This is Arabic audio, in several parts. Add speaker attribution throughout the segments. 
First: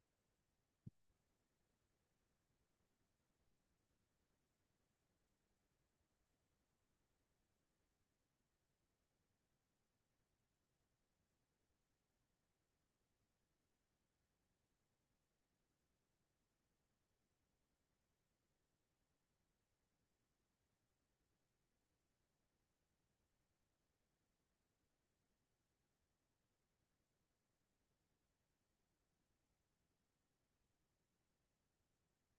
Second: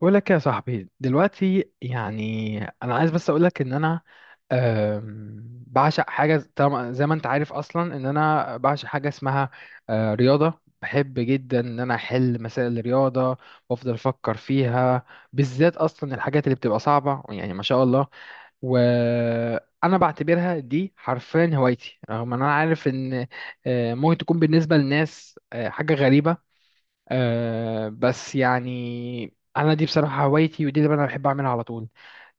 Speaker 1: بقول لك يا صاحبي دلوقتي، يعني انا عايز بس اقول لك ان انا بعشق حاجه، طبعا زي ما انت عارف اصلا ان انا بعشق حاجه اسمها رياضه. بحب جدا ان انا احل مسائل الرياضه وافضل افكر فيها، بالذات اصلا الحاجات اللي بتبقى صعبه، يعني ما شاء الله. وانا بعتبرها دي حرفيا هوايتي، رغم ان انا عارف ان ممكن تكون بالنسبه للناس حاجه غريبه. بس يعني انا دي بصراحه هوايتي، ودي اللي انا بحب اعملها على طول.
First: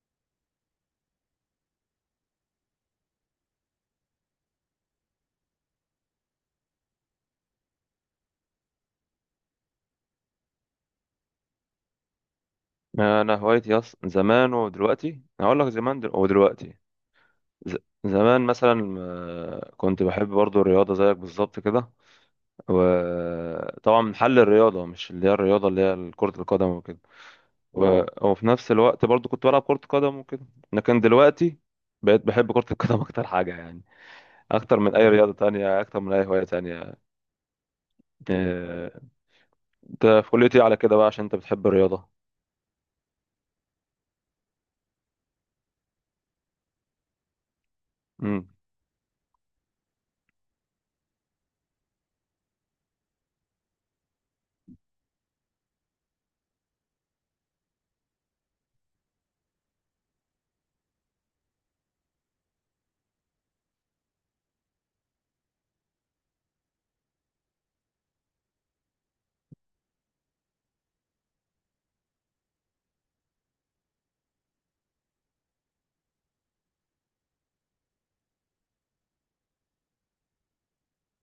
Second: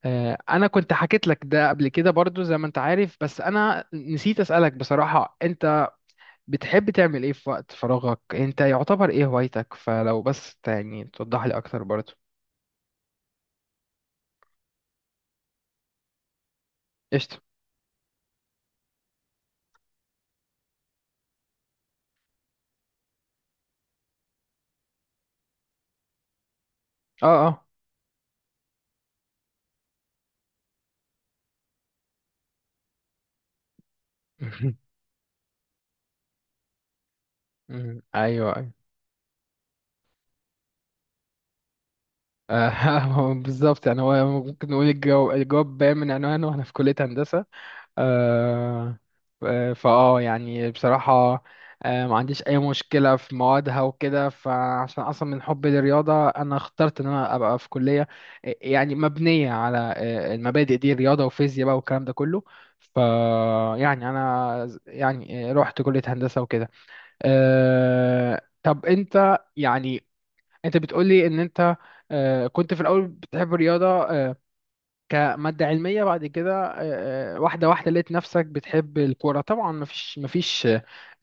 Speaker 1: انا كنت حكيت لك ده قبل كده برضو، زي ما انت عارف، بس انا نسيت اسالك. بصراحه انت بتحب تعمل ايه في وقت فراغك؟ انت يعتبر ايه هوايتك؟ فلو بس يعني توضح لي اكتر برضو.
Speaker 2: انا هوايتي زمان ودلوقتي. أنا هقول لك زمان ودلوقتي.
Speaker 1: قشطه.
Speaker 2: ز... زمان مثلا، كنت بحب برضو الرياضه زيك بالظبط كده، وطبعا من حل الرياضه مش اللي هي الرياضه اللي هي كره القدم وكده.
Speaker 1: اه، اه.
Speaker 2: و... اه وفي نفس الوقت برضو كنت بلعب كره قدم وكده. لكن دلوقتي بقيت بحب كره القدم اكتر حاجه يعني، اكتر من اي رياضه تانية، اكتر من اي هوايه تانية. ايوه،
Speaker 1: ايوه، ايوه.
Speaker 2: ايوه، آه، انت في كليتي على كده بقى عشان انت بتحب الرياضه.
Speaker 1: آه، هو بالظبط. يعني هو ممكن نقول، الجواب باين من عنوانه، واحنا في كليه هندسه.
Speaker 2: امم،
Speaker 1: آه، فاه يعني بصراحة، ما عنديش أي مشكلة في موادها وكده، فعشان أصلا من حبي للرياضة أنا اخترت إن أنا أبقى في كلية يعني مبنية على المبادئ دي، رياضة وفيزياء بقى والكلام ده كله. ف يعني أنا يعني رحت كلية هندسة وكده. طب أنت يعني، أنت بتقولي إن أنت كنت في الأول بتحب الرياضة كمادة علمية، بعد كده واحدة واحدة لقيت نفسك بتحب الكورة. طبعا مفيش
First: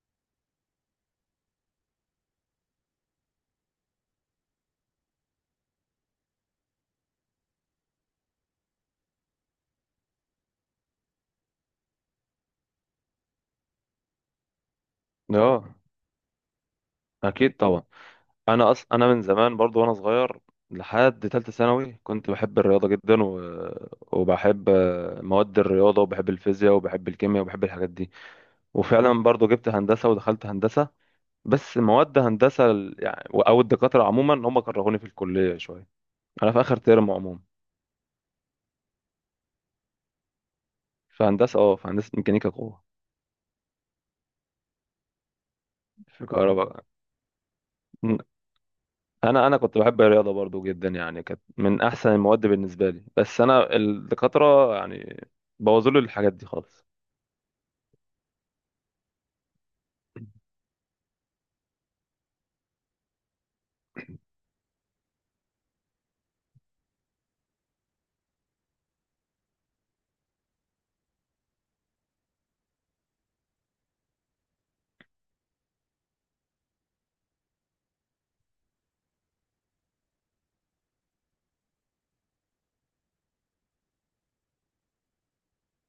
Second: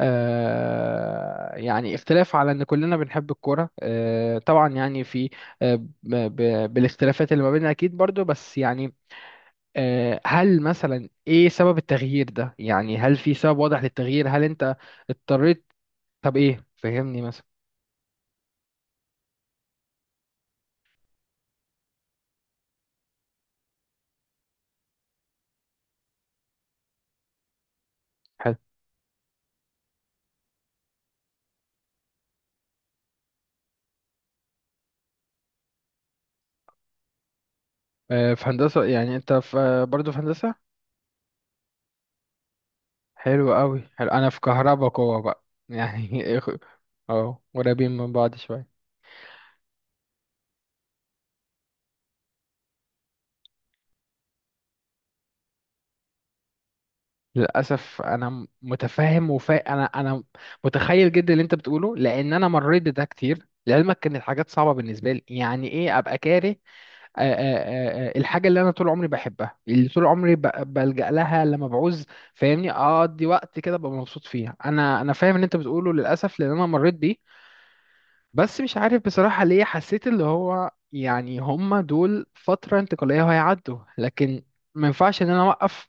Speaker 1: يعني اختلاف على ان كلنا بنحب الكورة، طبعا يعني في بالاختلافات اللي ما بيننا اكيد برضو، بس يعني هل مثلا ايه سبب التغيير ده؟ يعني هل في سبب واضح للتغيير؟ هل انت
Speaker 2: اه
Speaker 1: اضطريت؟ طب ايه، فهمني مثلا.
Speaker 2: اكيد طبعا. انا انا من زمان برضو وانا صغير لحد تالتة ثانوي كنت بحب الرياضة جدا، وبحب مواد الرياضة، وبحب الفيزياء، وبحب الكيمياء، وبحب الحاجات دي.
Speaker 1: حلو.
Speaker 2: وفعلا برضو جبت هندسة ودخلت هندسة، بس مواد هندسة يعني او الدكاترة عموما هم كرهوني في الكلية شوية. انا في اخر ترم عموما.
Speaker 1: في هندسة، يعني انت في برضو في هندسة؟
Speaker 2: في هندسة، اه في هندسة ميكانيكا قوة.
Speaker 1: حلو قوي، حلو، انا في كهربا قوة بقى
Speaker 2: في
Speaker 1: يعني.
Speaker 2: كهرباء.
Speaker 1: اه، قريبين من بعض شوية.
Speaker 2: انا كنت بحب الرياضة برضو جدا يعني، كانت من احسن المواد بالنسبة لي، بس انا الدكاترة يعني بوظوا لي الحاجات دي خالص.
Speaker 1: للأسف أنا متفهم، وفا أنا متخيل جدا اللي أنت بتقوله، لأن أنا مريت بده كتير لعلمك. كانت الحاجات صعبة بالنسبة لي، يعني إيه أبقى كاره الحاجة اللي أنا طول عمري بحبها، اللي طول عمري بلجأ لها لما بعوز، فاهمني، أقضي وقت كده ببقى مبسوط فيها. أنا فاهم اللي أنت بتقوله، للأسف، لأن أنا مريت بيه. بس مش عارف بصراحة ليه حسيت اللي هو يعني هما دول فترة انتقالية وهيعدوا، لكن ما ينفعش ان انا اوقف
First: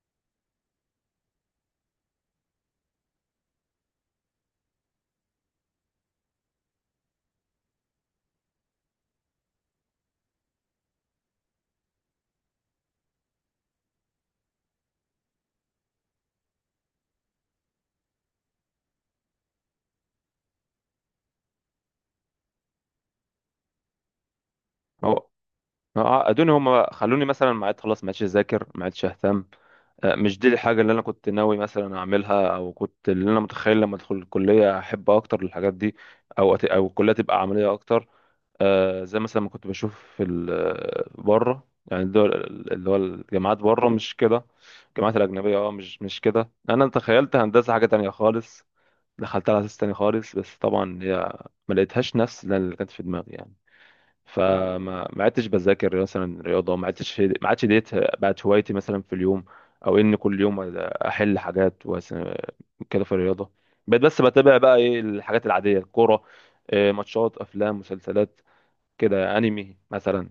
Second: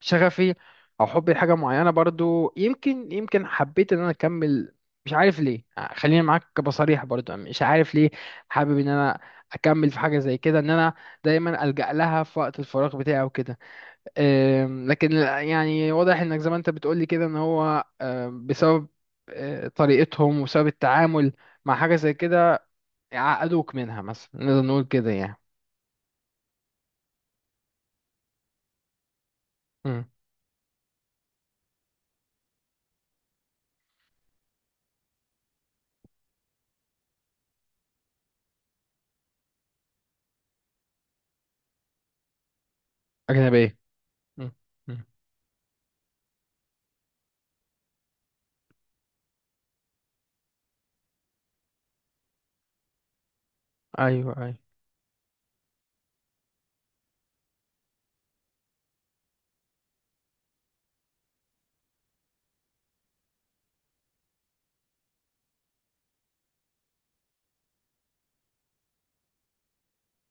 Speaker 1: شغفي او حبي لحاجة معينة برضو. يمكن حبيت ان انا اكمل، مش عارف ليه. خليني معاك بصريح، برضو مش عارف ليه حابب ان انا اكمل في حاجة زي كده، ان انا دايما ألجأ لها في وقت الفراغ بتاعي وكده. لكن يعني واضح انك زي ما انت بتقولي كده ان هو بسبب طريقتهم وسبب التعامل مع حاجة زي كده، يعقدوك منها مثلا، نقدر نقول كده
Speaker 2: هو
Speaker 1: يعني.
Speaker 2: هو عقدوني، هم خلوني مثلا ما عاد خلاص، ما عادش اذاكر، ما عادش اهتم.
Speaker 1: مم.
Speaker 2: مش دي الحاجه اللي انا كنت ناوي مثلا اعملها، او كنت اللي انا متخيل لما ادخل الكليه احب اكتر الحاجات دي، او او الكليه تبقى عمليه اكتر. زي مثلا ما كنت بشوف في بره يعني الدول، اللي هو الجامعات
Speaker 1: أجنبية.
Speaker 2: بره مش كده.
Speaker 1: مم. مم.
Speaker 2: الجامعات الاجنبيه اه، مش كده، انا تخيلت هندسه حاجه تانية خالص، دخلتها على اساس تاني خالص. بس طبعا هي ما لقيتهاش نفس اللي كانت في دماغي يعني.
Speaker 1: أيوه، أيوه.
Speaker 2: فما ما عدتش بذاكر مثلا رياضه، ما عدتش، ما عادش ديت بقت هوايتي مثلا في اليوم، او ان كل يوم احل حاجات كده في الرياضه. بقيت بس بتابع بقى ايه الحاجات العاديه، الكوره، ماتشات، افلام، مسلسلات كده، انمي مثلا.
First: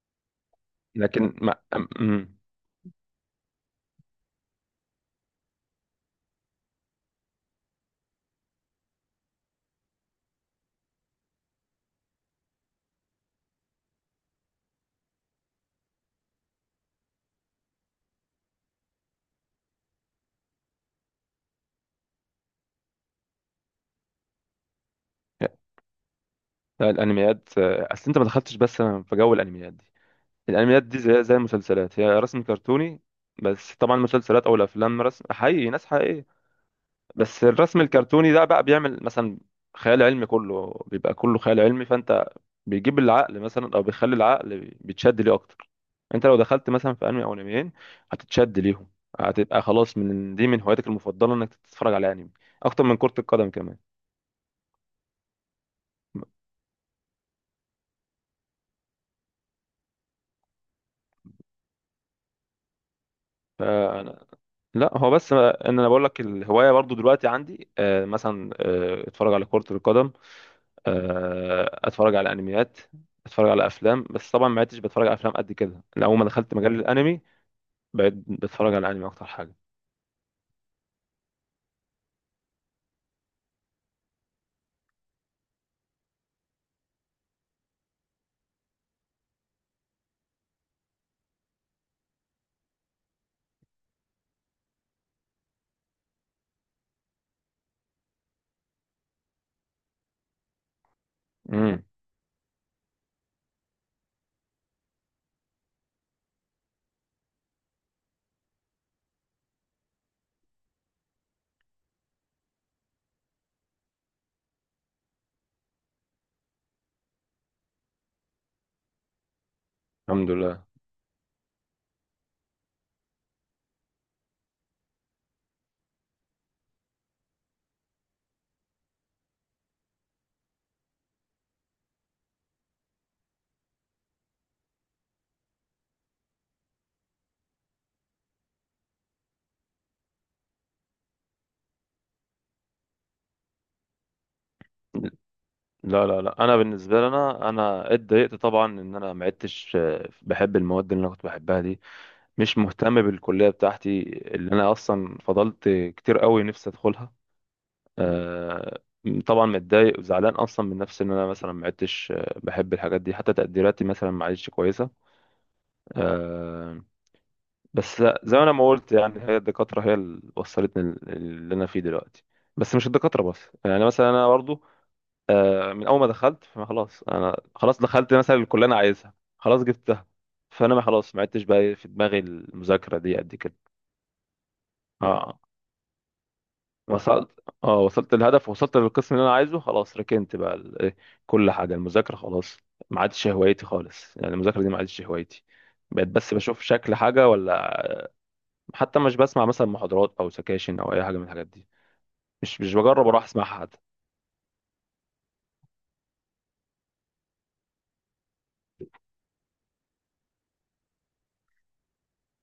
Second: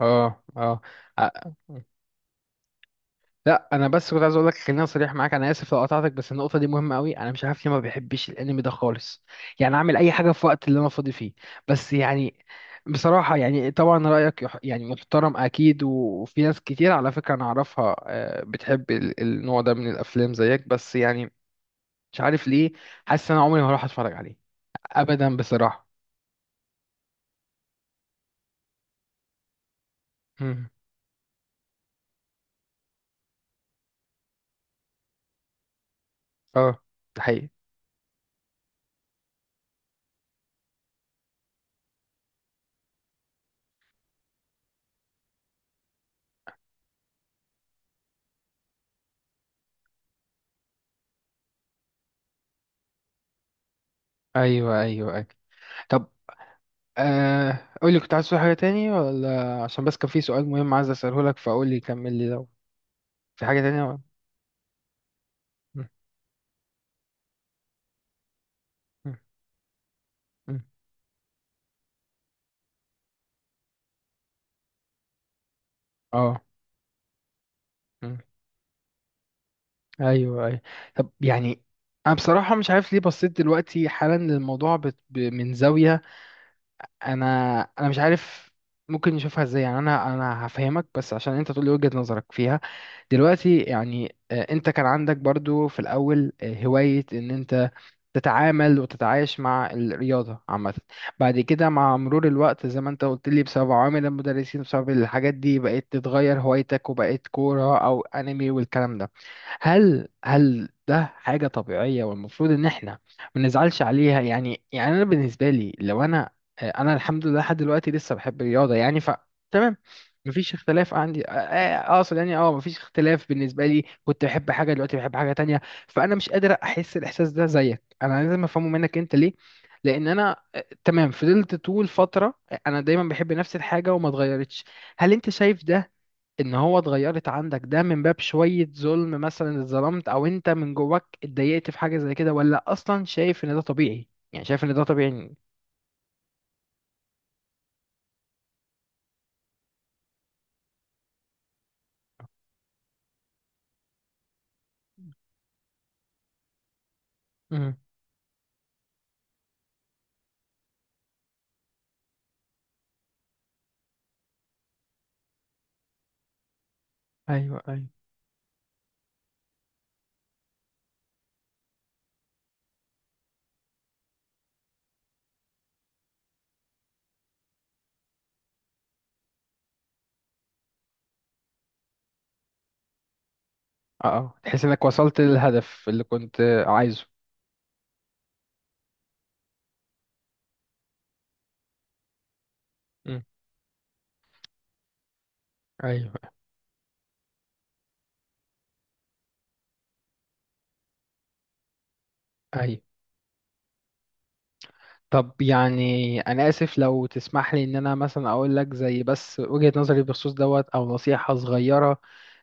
Speaker 1: أه، أه.
Speaker 2: لكن ما
Speaker 1: مم.
Speaker 2: أم- أمم،
Speaker 1: لا، أنا بس كنت عايز أقول لك، خليني صريح معاك، أنا آسف لو قطعتك، بس النقطة دي مهمة أوي. أنا مش عارف ليه ما بحبش الأنمي ده خالص، يعني أعمل أي حاجة في وقت اللي أنا فاضي فيه بس، يعني بصراحة، يعني طبعا رأيك يعني محترم أكيد، وفي ناس كتير على فكرة أنا أعرفها بتحب النوع ده من الأفلام زيك، بس يعني مش عارف ليه، حاسس إن أنا عمري ما هروح أتفرج عليه أبدا بصراحة.
Speaker 2: لا، الانميات اصل انت ما دخلتش بس في جو الانميات دي. الانميات دي زي المسلسلات، هي رسم كرتوني، بس طبعا المسلسلات او الافلام رسم حقيقي، ناس حقيقيه.
Speaker 1: اه، ده
Speaker 2: بس
Speaker 1: حقيقي.
Speaker 2: الرسم الكرتوني ده بقى بيعمل مثلا خيال علمي، كله بيبقى كله خيال علمي، فانت بيجيب العقل مثلا او بيخلي العقل بيتشد ليه اكتر. انت لو دخلت مثلا في انمي او انميين هتتشد ليهم، هتبقى خلاص من دي من هواياتك المفضله انك تتفرج على انمي اكتر من كره القدم كمان.
Speaker 1: ايوه، ايوه، ايوه. طب، قول لي، كنت عايز تقول حاجه تاني، ولا عشان بس كان في سؤال مهم عايز اساله لك، فقول لي، كمل لي لو في حاجه تانية ولا.
Speaker 2: فأنا لا، هو بس ان
Speaker 1: مم،
Speaker 2: انا بقول لك الهوايه برضو دلوقتي عندي، مثلا
Speaker 1: مم،
Speaker 2: اتفرج على كره القدم،
Speaker 1: مم.
Speaker 2: اتفرج على انميات، اتفرج على افلام. بس طبعا ما عدتش بتفرج على افلام قد كده، لأول ما
Speaker 1: اه.
Speaker 2: دخلت مجال الانمي بقيت
Speaker 1: مم.
Speaker 2: بتفرج على الانمي اكتر حاجه.
Speaker 1: ايوه، ايوه. طب يعني انا بصراحه مش عارف ليه بصيت دلوقتي حالا للموضوع من زاويه، انا مش عارف. ممكن نشوفها ازاي؟ يعني انا هفهمك بس عشان انت تقول لي وجهة نظرك فيها. دلوقتي يعني انت كان عندك برضو في الاول هواية ان انت تتعامل وتتعايش مع الرياضة عامة. بعد كده
Speaker 2: امم،
Speaker 1: مع مرور الوقت، زي ما انت قلت لي، بسبب عوامل المدرسين، بسبب الحاجات دي، بقيت تتغير هوايتك وبقيت كورة او انمي والكلام ده. هل ده حاجة طبيعية والمفروض ان احنا ما نزعلش عليها يعني انا بالنسبة لي لو انا انا الحمد لله لحد دلوقتي لسه بحب الرياضة يعني، ف تمام،
Speaker 2: الحمد
Speaker 1: مفيش
Speaker 2: لله.
Speaker 1: اختلاف عندي. اقصد يعني اه مفيش اختلاف بالنسبة لي، كنت بحب حاجة دلوقتي بحب حاجة تانية، فانا مش قادر احس الاحساس ده زيك، انا لازم افهمه منك انت ليه، لان انا تمام، فضلت طول فترة انا دايما بحب نفس الحاجة وما اتغيرتش. هل انت شايف ده ان هو اتغيرت عندك ده من باب شوية ظلم، مثلا اتظلمت او انت من جواك اتضايقت في حاجة زي كده، ولا اصلا شايف ان ده طبيعي؟ يعني شايف ان ده طبيعي؟
Speaker 2: لا لا لا، انا بالنسبه لي انا اتضايقت طبعا ان انا ما عدتش بحب المواد اللي انا كنت بحبها دي. مش مهتم بالكليه بتاعتي اللي انا اصلا فضلت كتير قوي نفسي ادخلها.
Speaker 1: امم،
Speaker 2: آه، طبعا متضايق وزعلان اصلا من نفسي ان انا مثلا ما عدتش بحب الحاجات دي، حتى تقديراتي مثلا ما عادتش كويسه. آه،
Speaker 1: ايوه، ايوه.
Speaker 2: بس زي ما انا ما قلت يعني، هي الدكاتره هي اللي وصلتني اللي انا فيه دلوقتي. بس مش الدكاتره بس يعني، مثلا انا برضو من اول ما دخلت فما خلاص، انا خلاص دخلت مثلا الكليه اللي انا عايزها، خلاص جبتها، فانا ما خلاص ما عدتش بقى إيه في دماغي المذاكره دي قد كده.
Speaker 1: اه، اه، تحس انك وصلت
Speaker 2: اه
Speaker 1: للهدف اللي كنت عايزه.
Speaker 2: وصلت، اه وصلت للهدف، وصلت للقسم اللي انا عايزه خلاص، ركنت بقى ال- إيه، كل حاجه، المذاكره خلاص ما
Speaker 1: امم،
Speaker 2: عادش هوايتي خالص، يعني المذاكره دي ما عادش هوايتي. بقيت
Speaker 1: ايوه،
Speaker 2: بس بشوف شكل حاجه ولا، حتى مش بسمع مثلا محاضرات او سكاشن او اي حاجه من الحاجات دي، مش
Speaker 1: ايوه.
Speaker 2: بجرب اروح اسمعها حتى.
Speaker 1: طب يعني انا اسف لو تسمح لي ان انا مثلا اقول لك زي بس وجهة نظري بخصوص دوت، او نصيحة صغيرة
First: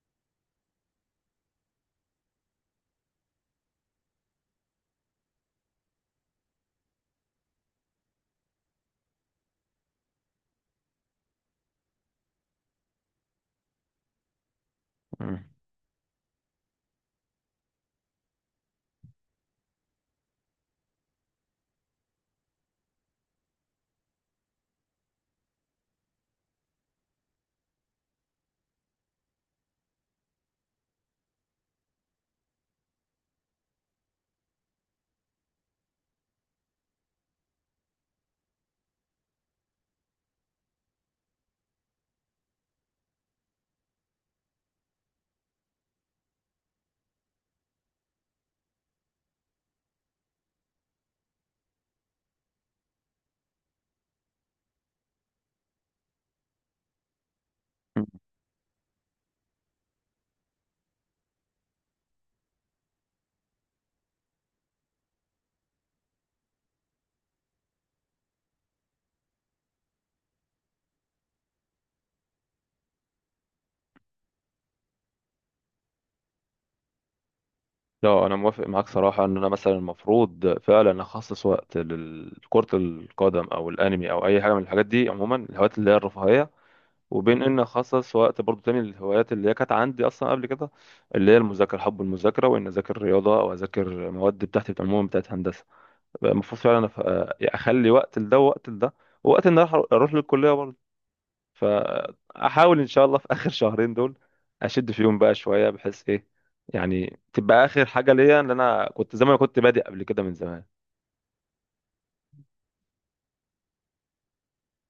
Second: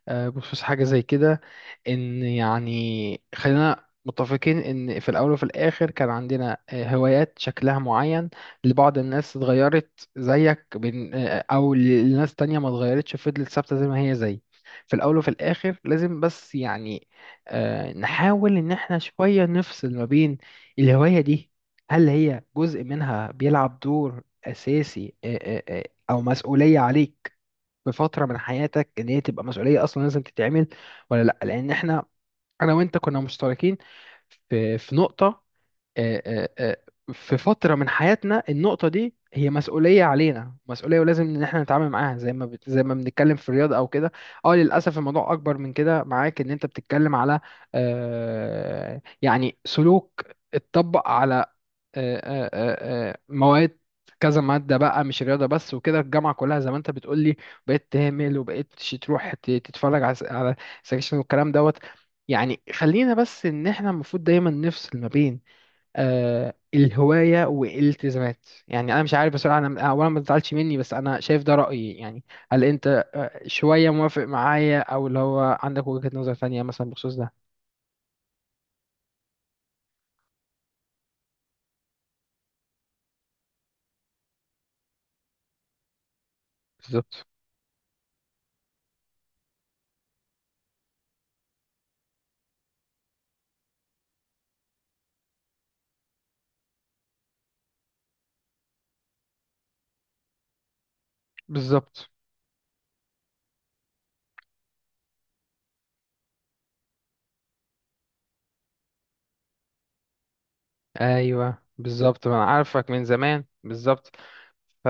Speaker 1: بخصوص حاجة زي كده، إن يعني خلينا متفقين إن في الأول وفي الآخر كان عندنا هوايات شكلها معين، لبعض الناس اتغيرت زيك من أو لناس تانية ما اتغيرتش، فضلت ثابتة زي ما هي زي في الأول وفي
Speaker 2: مم.
Speaker 1: الآخر. لازم بس يعني نحاول إن احنا شوية نفصل ما بين الهواية دي، هل هي جزء منها بيلعب دور أساسي أو مسؤولية عليك بفتره من حياتك، ان هي تبقى مسؤوليه اصلا لازم تتعمل ولا لا. لان احنا انا وانت كنا مشتركين في نقطه، في فتره من حياتنا، النقطه دي هي مسؤوليه علينا، مسؤوليه ولازم ان احنا نتعامل معاها زي ما زي ما بنتكلم في الرياضه او كده. اه، للاسف الموضوع اكبر من كده معاك، ان انت بتتكلم على يعني سلوك اتطبق على مواد، كذا مادة بقى مش رياضة بس وكده، الجامعة كلها زي ما انت بتقولي بقيت
Speaker 2: مم.
Speaker 1: تهمل، وبقيت تروح تتفرج على على سكشن والكلام دوت. يعني خلينا بس ان احنا المفروض دايما نفصل ما بين الهواية والالتزامات، يعني انا مش عارف بصراحة، انا اولا ما تزعلش مني بس انا شايف ده رأيي يعني. هل انت شوية موافق معايا او اللي هو عندك وجهة نظر تانية مثلا بخصوص ده؟
Speaker 2: لا، انا موافق معاك صراحه ان انا مثلا المفروض فعلا اخصص وقت لكره القدم او الانمي او اي حاجه من الحاجات دي عموما، الهوايات اللي هي الرفاهيه،
Speaker 1: بالظبط،
Speaker 2: وبين ان اخصص وقت برضو تاني للهوايات اللي هي كانت عندي اصلا قبل كده، اللي هي المذاكره، حب المذاكره، وان اذاكر رياضه او اذاكر مواد بتاعتي عموما بتاعت هندسه. المفروض فعلا اخلي وقت لده ووقت لده، ووقت ان أنا اروح للكليه برضو.
Speaker 1: بالظبط،
Speaker 2: فاحاول ان شاء الله في اخر 2 شهرين دول اشد فيهم بقى شويه، بحيث ايه يعني، تبقى اخر حاجه ليا ان انا كنت زي ما انا كنت بادئ قبل كده من زمان
Speaker 1: ايوه، بالظبط، ما انا عارفك من زمان، بالظبط. ف